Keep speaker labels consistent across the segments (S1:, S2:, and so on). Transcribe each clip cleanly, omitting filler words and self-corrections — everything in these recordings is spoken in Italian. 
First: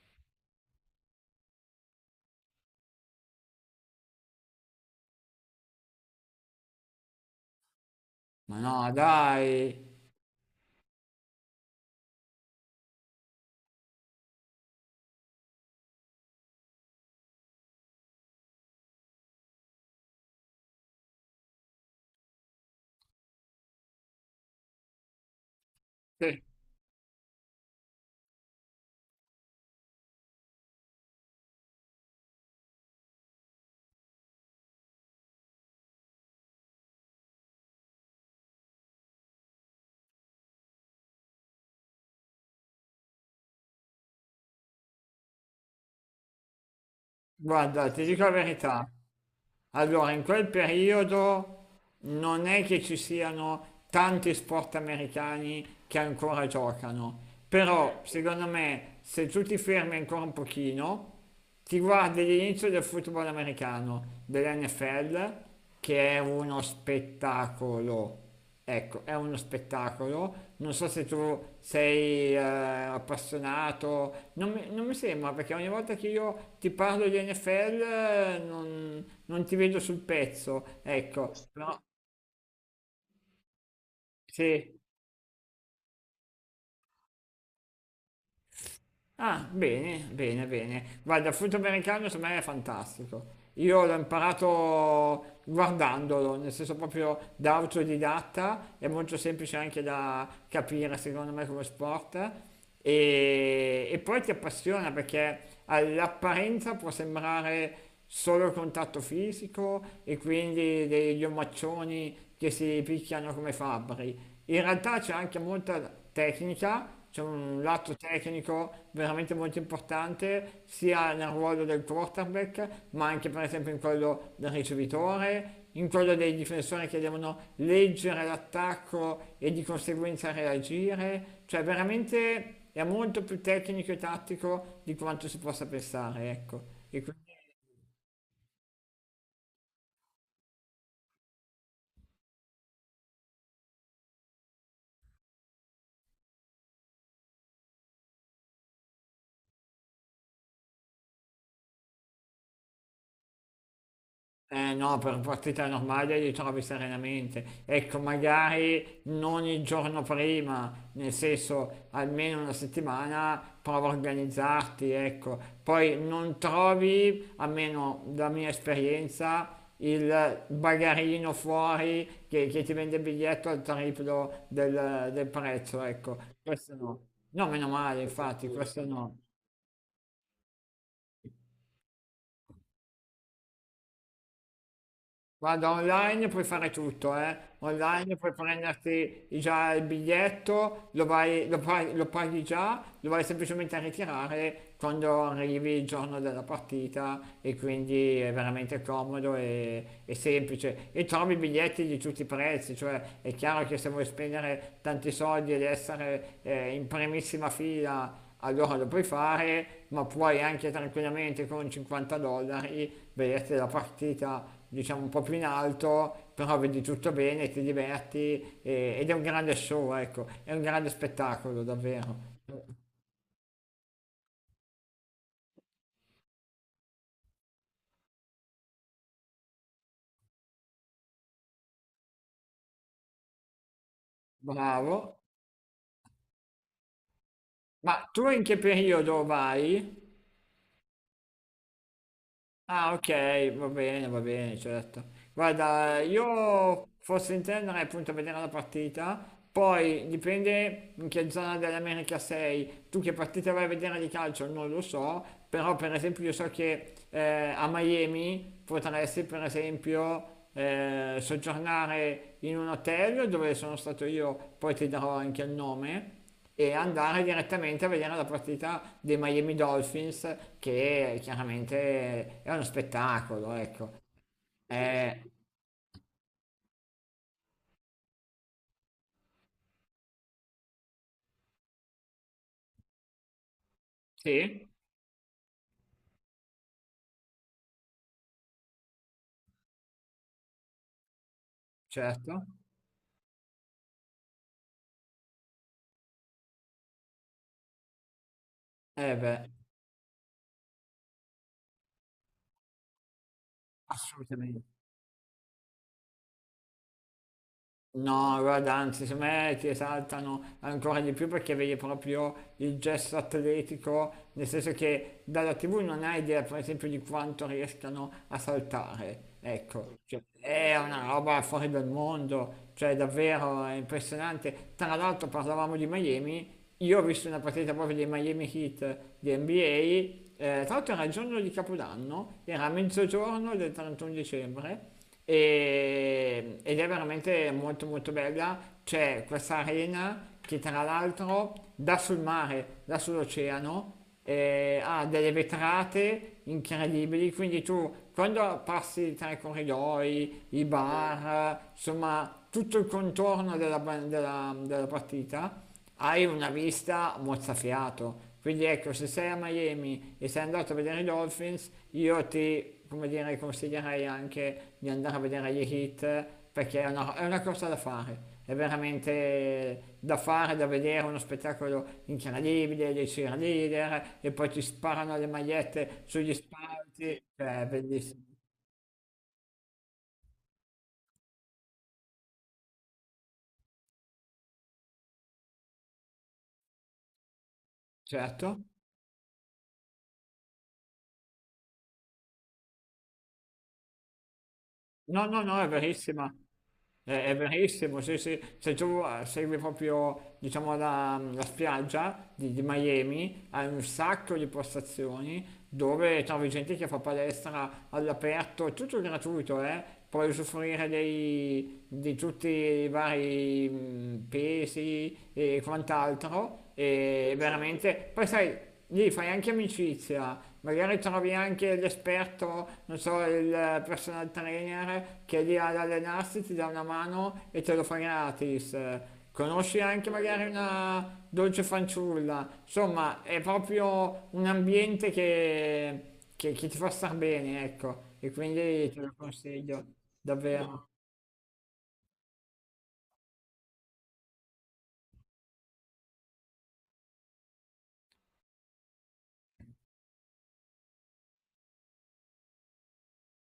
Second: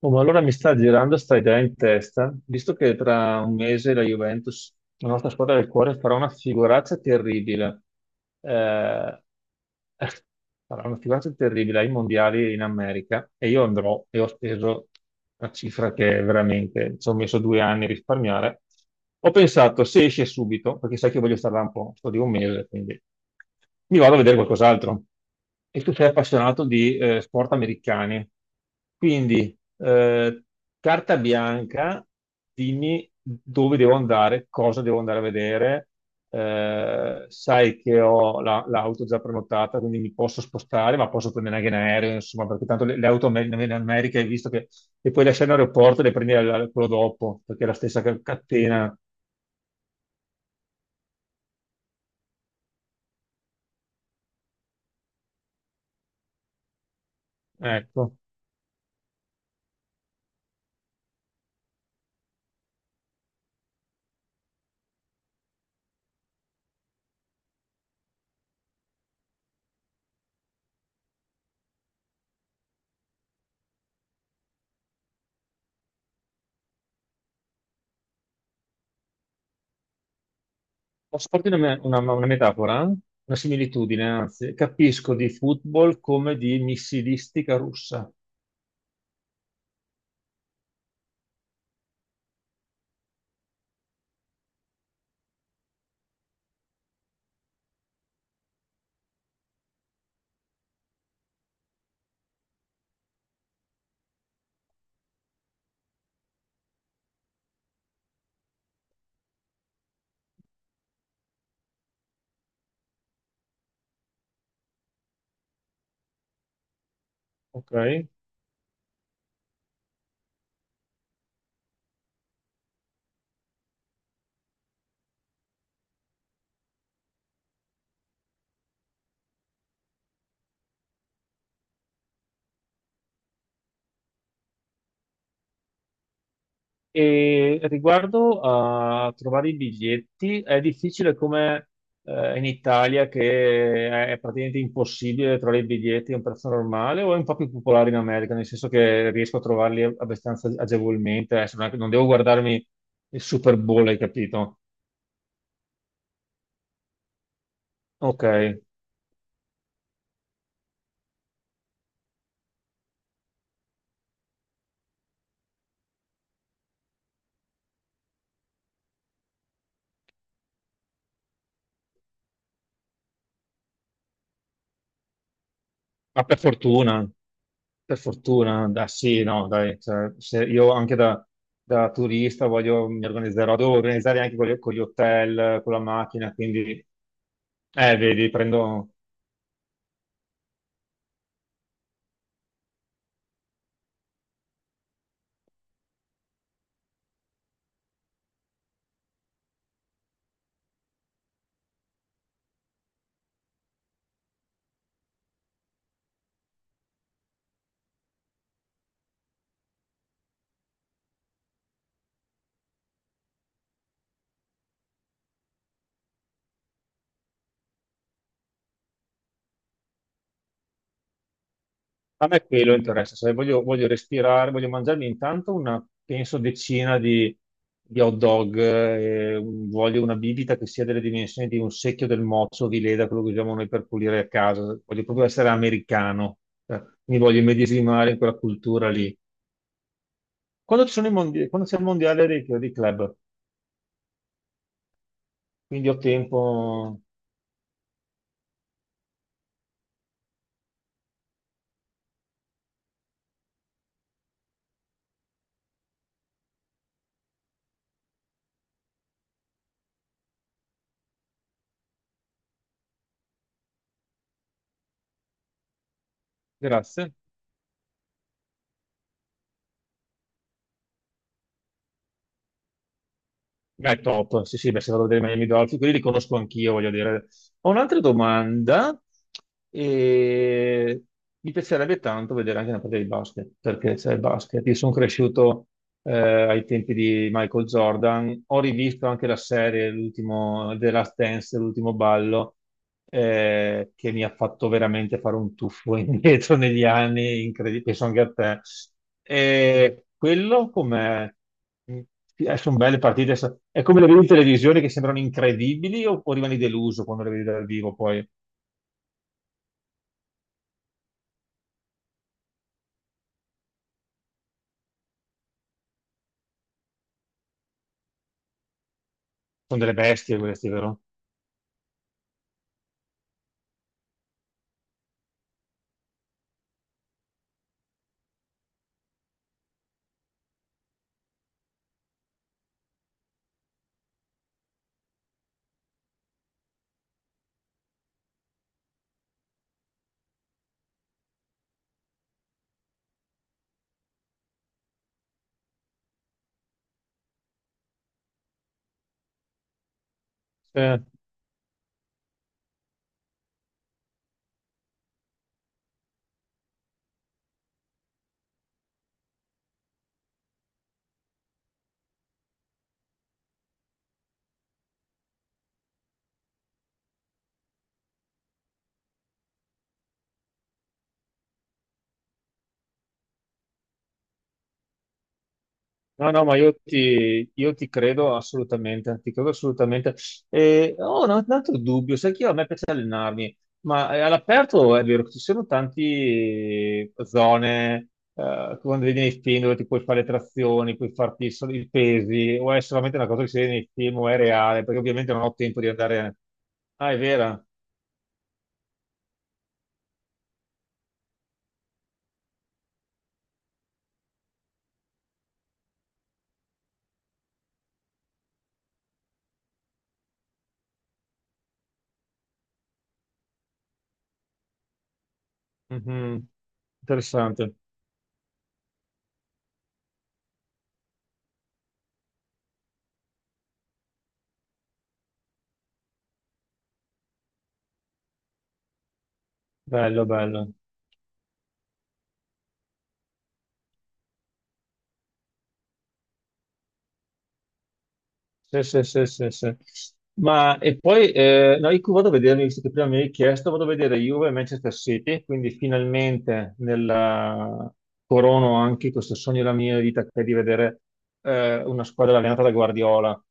S1: Oh, ma allora mi sta girando sta idea in testa, visto che tra un mese la Juventus, la nostra squadra del cuore, farà una figuraccia terribile.
S2: Ma no,
S1: Eh,
S2: dai,
S1: farà una figuraccia terribile ai mondiali in America e io andrò e ho speso una cifra che veramente ci ho messo 2 anni a risparmiare. Ho pensato, se esce subito, perché sai che voglio stare là un po', sto di un mese, quindi mi vado a vedere qualcos'altro. E tu sei
S2: Eh,
S1: appassionato di sport americani. Quindi, carta bianca, dimmi dove devo andare, cosa devo andare a vedere. Sai che ho l'auto già prenotata, quindi mi posso spostare, ma posso prendere anche in aereo, insomma, perché tanto le auto in America hai visto che le puoi lasciare in aeroporto e le prendi quello dopo, perché è la
S2: guarda,
S1: stessa
S2: ti dico la verità.
S1: catena.
S2: Allora, in quel periodo non è che ci siano tanti sport americani che ancora giocano, però
S1: Ecco.
S2: secondo me se tu ti fermi ancora un pochino, ti guardi l'inizio del football americano, dell'NFL, che è uno spettacolo. Ecco, è uno spettacolo. Non so se tu sei appassionato, non mi sembra perché ogni volta che io ti parlo di NFL non ti vedo sul pezzo,
S1: Posso
S2: ecco,
S1: farti una,
S2: però
S1: me- una- una metafora? Una similitudine, anzi.
S2: sì.
S1: Capisco di football come di missilistica russa,
S2: Ah, bene, bene, bene. Guarda, il frutto americano secondo me è fantastico. Io l'ho imparato guardandolo, nel senso proprio da autodidatta, è molto semplice anche da capire secondo me come sport e poi ti appassiona perché all'apparenza può sembrare solo contatto fisico e quindi degli omaccioni che si picchiano come fabbri. In realtà c'è anche molta tecnica, c'è un
S1: ok?
S2: lato tecnico veramente molto importante, sia nel ruolo del quarterback, ma anche per esempio in quello del ricevitore, in quello dei difensori che devono leggere l'attacco e di conseguenza reagire, cioè veramente è molto più tecnico e tattico di quanto si possa pensare, ecco. E quindi.
S1: E riguardo a trovare i biglietti, è difficile come in Italia che è praticamente impossibile trovare i biglietti a un prezzo normale o è un po' più popolare in America, nel senso che riesco a trovarli abbastanza agevolmente, adesso non non devo guardarmi il Super Bowl, hai capito?
S2: Eh no, per partita normale li trovi serenamente. Ecco,
S1: Ok,
S2: magari non il giorno prima, nel senso almeno una settimana, prova a organizzarti, ecco. Poi non trovi, almeno da mia esperienza, il bagarino fuori che ti vende il biglietto al triplo del prezzo, ecco.
S1: ma per
S2: Questo no.
S1: fortuna.
S2: No, meno male.
S1: Per
S2: Per infatti, fortuna.
S1: fortuna,
S2: Questo
S1: dai,
S2: no.
S1: sì, no, dai, cioè, se io anche da, turista voglio, mi organizzerò, devo organizzare anche con gli hotel,
S2: Guarda,
S1: con la
S2: online
S1: macchina,
S2: puoi fare
S1: quindi,
S2: tutto, eh. Online
S1: vedi,
S2: puoi
S1: prendo,
S2: prenderti già il biglietto, lo vai- lo paghi già, lo vai semplicemente a ritirare quando arrivi il giorno della partita e quindi è veramente comodo e semplice. E trovi biglietti di tutti i prezzi, cioè è chiaro che se vuoi spendere tanti soldi ed essere in primissima fila allora lo puoi fare, ma puoi anche tranquillamente con 50 dollari vederti la partita diciamo un po' più in alto, però vedi tutto bene, ti diverti ed è un grande show, ecco, è un grande spettacolo,
S1: a
S2: davvero.
S1: me quello interessa, se voglio respirare, voglio mangiarmi intanto una, penso, decina di hot dog, voglio una bibita che sia delle dimensioni di un secchio del mozzo di Leda, quello che usiamo noi per pulire a casa, voglio
S2: Bravo.
S1: proprio essere americano, cioè, mi voglio
S2: Ma
S1: immedesimare in
S2: tu
S1: quella
S2: in che
S1: cultura lì.
S2: periodo vai?
S1: Quando ci sono i mondiali, quando c'è il mondiale dei
S2: Ah,
S1: club,
S2: ok, va bene, certo.
S1: quindi ho
S2: Guarda, io
S1: tempo.
S2: forse intenderei appunto a vedere la partita, poi dipende in che zona dell'America sei. Tu che partita vai a vedere di calcio non lo so, però per esempio io so che a Miami potresti per esempio soggiornare in un hotel dove sono stato io, poi ti darò anche il nome e
S1: Grazie.
S2: andare direttamente a vedere la partita dei Miami Dolphins, che chiaramente è uno spettacolo, ecco.
S1: Beh, top. Sì, sì, beh, se vado a vedere i
S2: Eh,
S1: Miami Dolphins, quelli li conosco anch'io, voglio dire. Ho un'altra domanda e mi piacerebbe tanto vedere anche una partita di basket, perché c'è il basket.
S2: sì,
S1: Io sono cresciuto eh, ai tempi di Michael Jordan. Ho rivisto anche la serie, l'ultimo The Last Dance, l'ultimo
S2: certo.
S1: ballo, che mi ha fatto veramente fare un tuffo indietro negli anni, incredibile, penso anche a te.
S2: Eh beh,
S1: E quello come sono belle partite, è come le vedi in
S2: assolutamente.
S1: televisione che sembrano incredibili o rimani deluso quando le vedi dal vivo poi?
S2: No, guarda, anzi, secondo me ti esaltano ancora di più perché vedi proprio il gesto atletico, nel senso che dalla TV non hai idea, per esempio, di quanto riescano a saltare.
S1: Sono
S2: Ecco,
S1: delle
S2: cioè,
S1: bestie queste,
S2: è una roba fuori dal mondo, cioè davvero è impressionante. Tra l'altro parlavamo di Miami, io ho visto una partita proprio dei Miami Heat di NBA, tra l'altro era il giorno di Capodanno, era a mezzogiorno del 31 dicembre ed è veramente molto molto bella. C'è questa arena che tra l'altro dà sul mare, dà sull'oceano, ha delle vetrate incredibili, quindi tu quando passi tra i corridoi, i
S1: vero?
S2: bar, insomma tutto il contorno della partita, hai una vista mozzafiato. Quindi ecco, se sei a Miami e sei andato a vedere i Dolphins, io ti, come dire, consiglierei anche di andare a vedere gli Heat perché è una cosa da fare. È veramente da fare, da vedere, uno spettacolo incredibile dei cheerleader e poi ti sparano le magliette sugli
S1: No, no, ma
S2: spalti, cioè è
S1: io ti
S2: bellissimo.
S1: credo assolutamente, ti credo assolutamente. E ho un altro dubbio, sai che a me piace allenarmi, ma all'aperto è vero che ci sono tante zone,
S2: Certo.
S1: quando vedi nei film dove ti puoi fare le trazioni, puoi farti solo i pesi, o è solamente una cosa che si vede nei film o è reale, perché
S2: No,
S1: ovviamente
S2: no,
S1: non ho
S2: no, è
S1: tempo di
S2: verissima.
S1: andare... Ah, è
S2: È
S1: vera?
S2: verissimo, sì, sì. Se tu segui proprio, diciamo, la spiaggia di Miami, hai un sacco di postazioni dove trovi gente che fa palestra all'aperto, tutto gratuito, eh. Puoi usufruire di tutti i vari pesi e
S1: Mhm.
S2: quant'altro, e
S1: Interessante,
S2: veramente. Poi sai. Lì fai anche amicizia, magari trovi anche l'esperto, non so, il personal trainer che è lì ad allenarsi, ti dà una mano e te lo fa gratis. Conosci anche
S1: bello,
S2: magari
S1: bello.
S2: una dolce fanciulla, insomma, è proprio un ambiente che ti fa star bene, ecco, e
S1: Sì,
S2: quindi te
S1: sì,
S2: lo
S1: sì, sì, sì.
S2: consiglio,
S1: Ma
S2: davvero.
S1: e poi no, io vado a vedere, visto che prima mi hai chiesto, vado a vedere Juve e Manchester City, quindi finalmente corono anche questo sogno della mia vita che è di vedere una squadra allenata da Guardiola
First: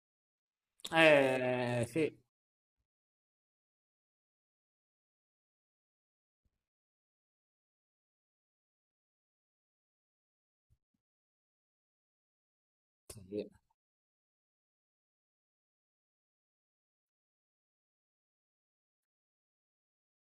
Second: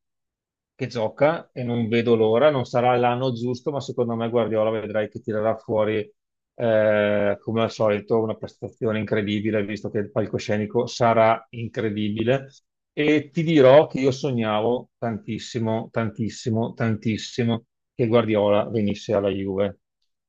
S1: che gioca e non vedo
S2: Sì.
S1: l'ora. Non sarà l'anno giusto, ma secondo me Guardiola vedrai che tirerà fuori, come al solito, una prestazione incredibile, visto che il palcoscenico sarà incredibile. E ti
S2: Sì.
S1: dirò che io sognavo tantissimo, tantissimo, tantissimo che Guardiola venisse alla Juve.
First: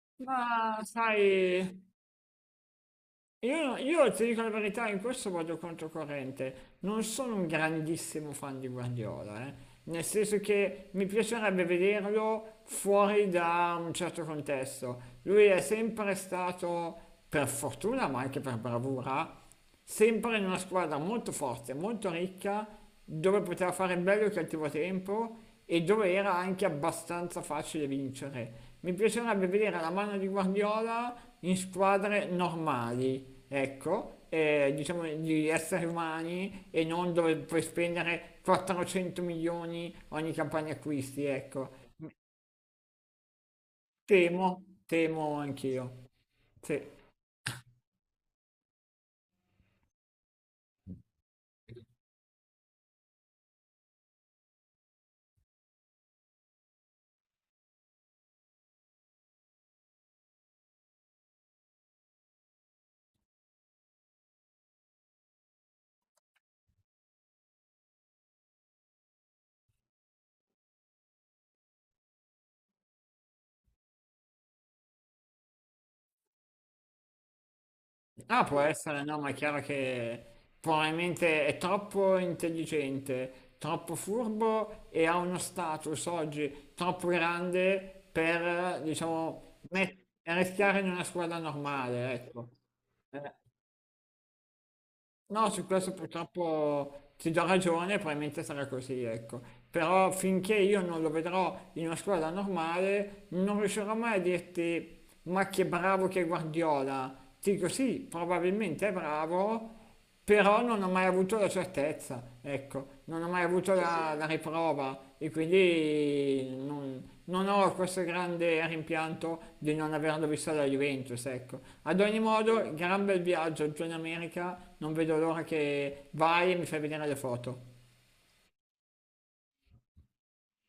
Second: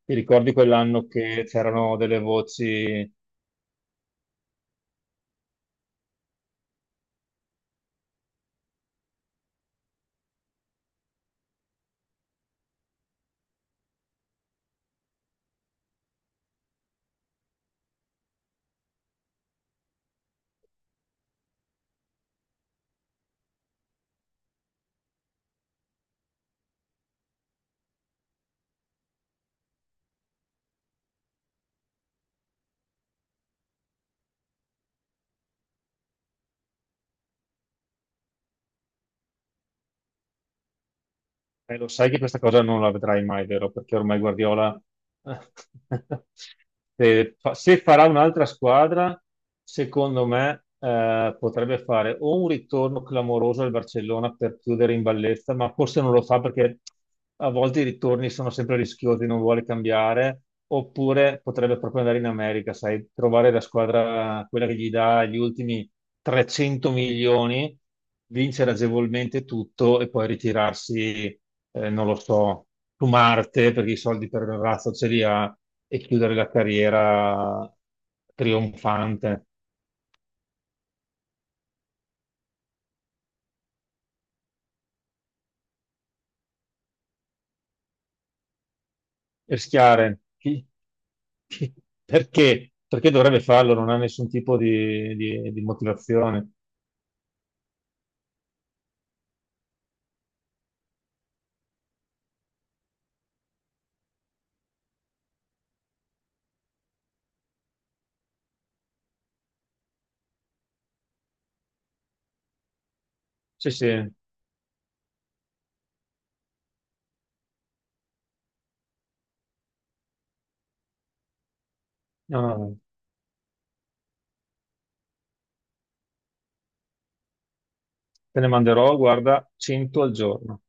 S1: Ti ricordi
S2: Ma
S1: quell'anno che
S2: sai,
S1: c'erano delle voci.
S2: io, no, io ti dico la verità, in questo vado controcorrente. Non sono un grandissimo fan di Guardiola, eh. Nel senso che mi piacerebbe vederlo fuori da un certo contesto. Lui è sempre stato, per fortuna, ma anche per bravura, sempre in una squadra molto forte, molto ricca, dove poteva fare bello e cattivo tempo e dove era anche abbastanza facile vincere. Mi piacerebbe vedere la mano di Guardiola in squadre normali, ecco, diciamo di esseri umani e non dove puoi spendere 400 milioni ogni campagna acquisti,
S1: Eh,
S2: ecco.
S1: lo sai che questa cosa non la vedrai mai, vero? Perché ormai
S2: Temo,
S1: Guardiola,
S2: temo anch'io. Sì.
S1: se farà un'altra squadra, secondo me, potrebbe fare o un ritorno clamoroso al Barcellona per chiudere in bellezza, ma forse non lo fa perché a volte i ritorni sono sempre rischiosi, non vuole cambiare, oppure potrebbe proprio andare in America, sai, trovare la squadra, quella che gli dà gli ultimi 300 milioni, vincere agevolmente tutto e poi ritirarsi, non lo so, su Marte perché i soldi per il razzo ce li ha e chiudere la carriera
S2: Ah, può essere, no, ma è
S1: trionfante.
S2: chiaro che probabilmente è troppo intelligente, troppo furbo e ha uno status oggi troppo grande per, diciamo,
S1: Rischiare. Chi-
S2: rischiare in una squadra
S1: chi-
S2: normale, ecco.
S1: Perché? Perché dovrebbe farlo? Non ha nessun tipo di
S2: No,
S1: di
S2: su questo
S1: motivazione.
S2: purtroppo ti do ragione, probabilmente sarà così, ecco. Però finché io non lo vedrò in una squadra normale, non riuscirò mai a dirti, ma che bravo che è Guardiola. Ti dico sì, probabilmente è bravo, però non ho mai avuto la certezza, ecco, non ho mai
S1: Sì,
S2: avuto
S1: sì, no,
S2: la riprova e quindi non ho questo grande rimpianto di non averlo visto alla Juventus, ecco. Ad ogni
S1: no,
S2: modo,
S1: no.
S2: gran bel viaggio giù in America, non vedo l'ora che vai e mi fai vedere le foto.
S1: Te ne manderò, guarda, 100 al giorno.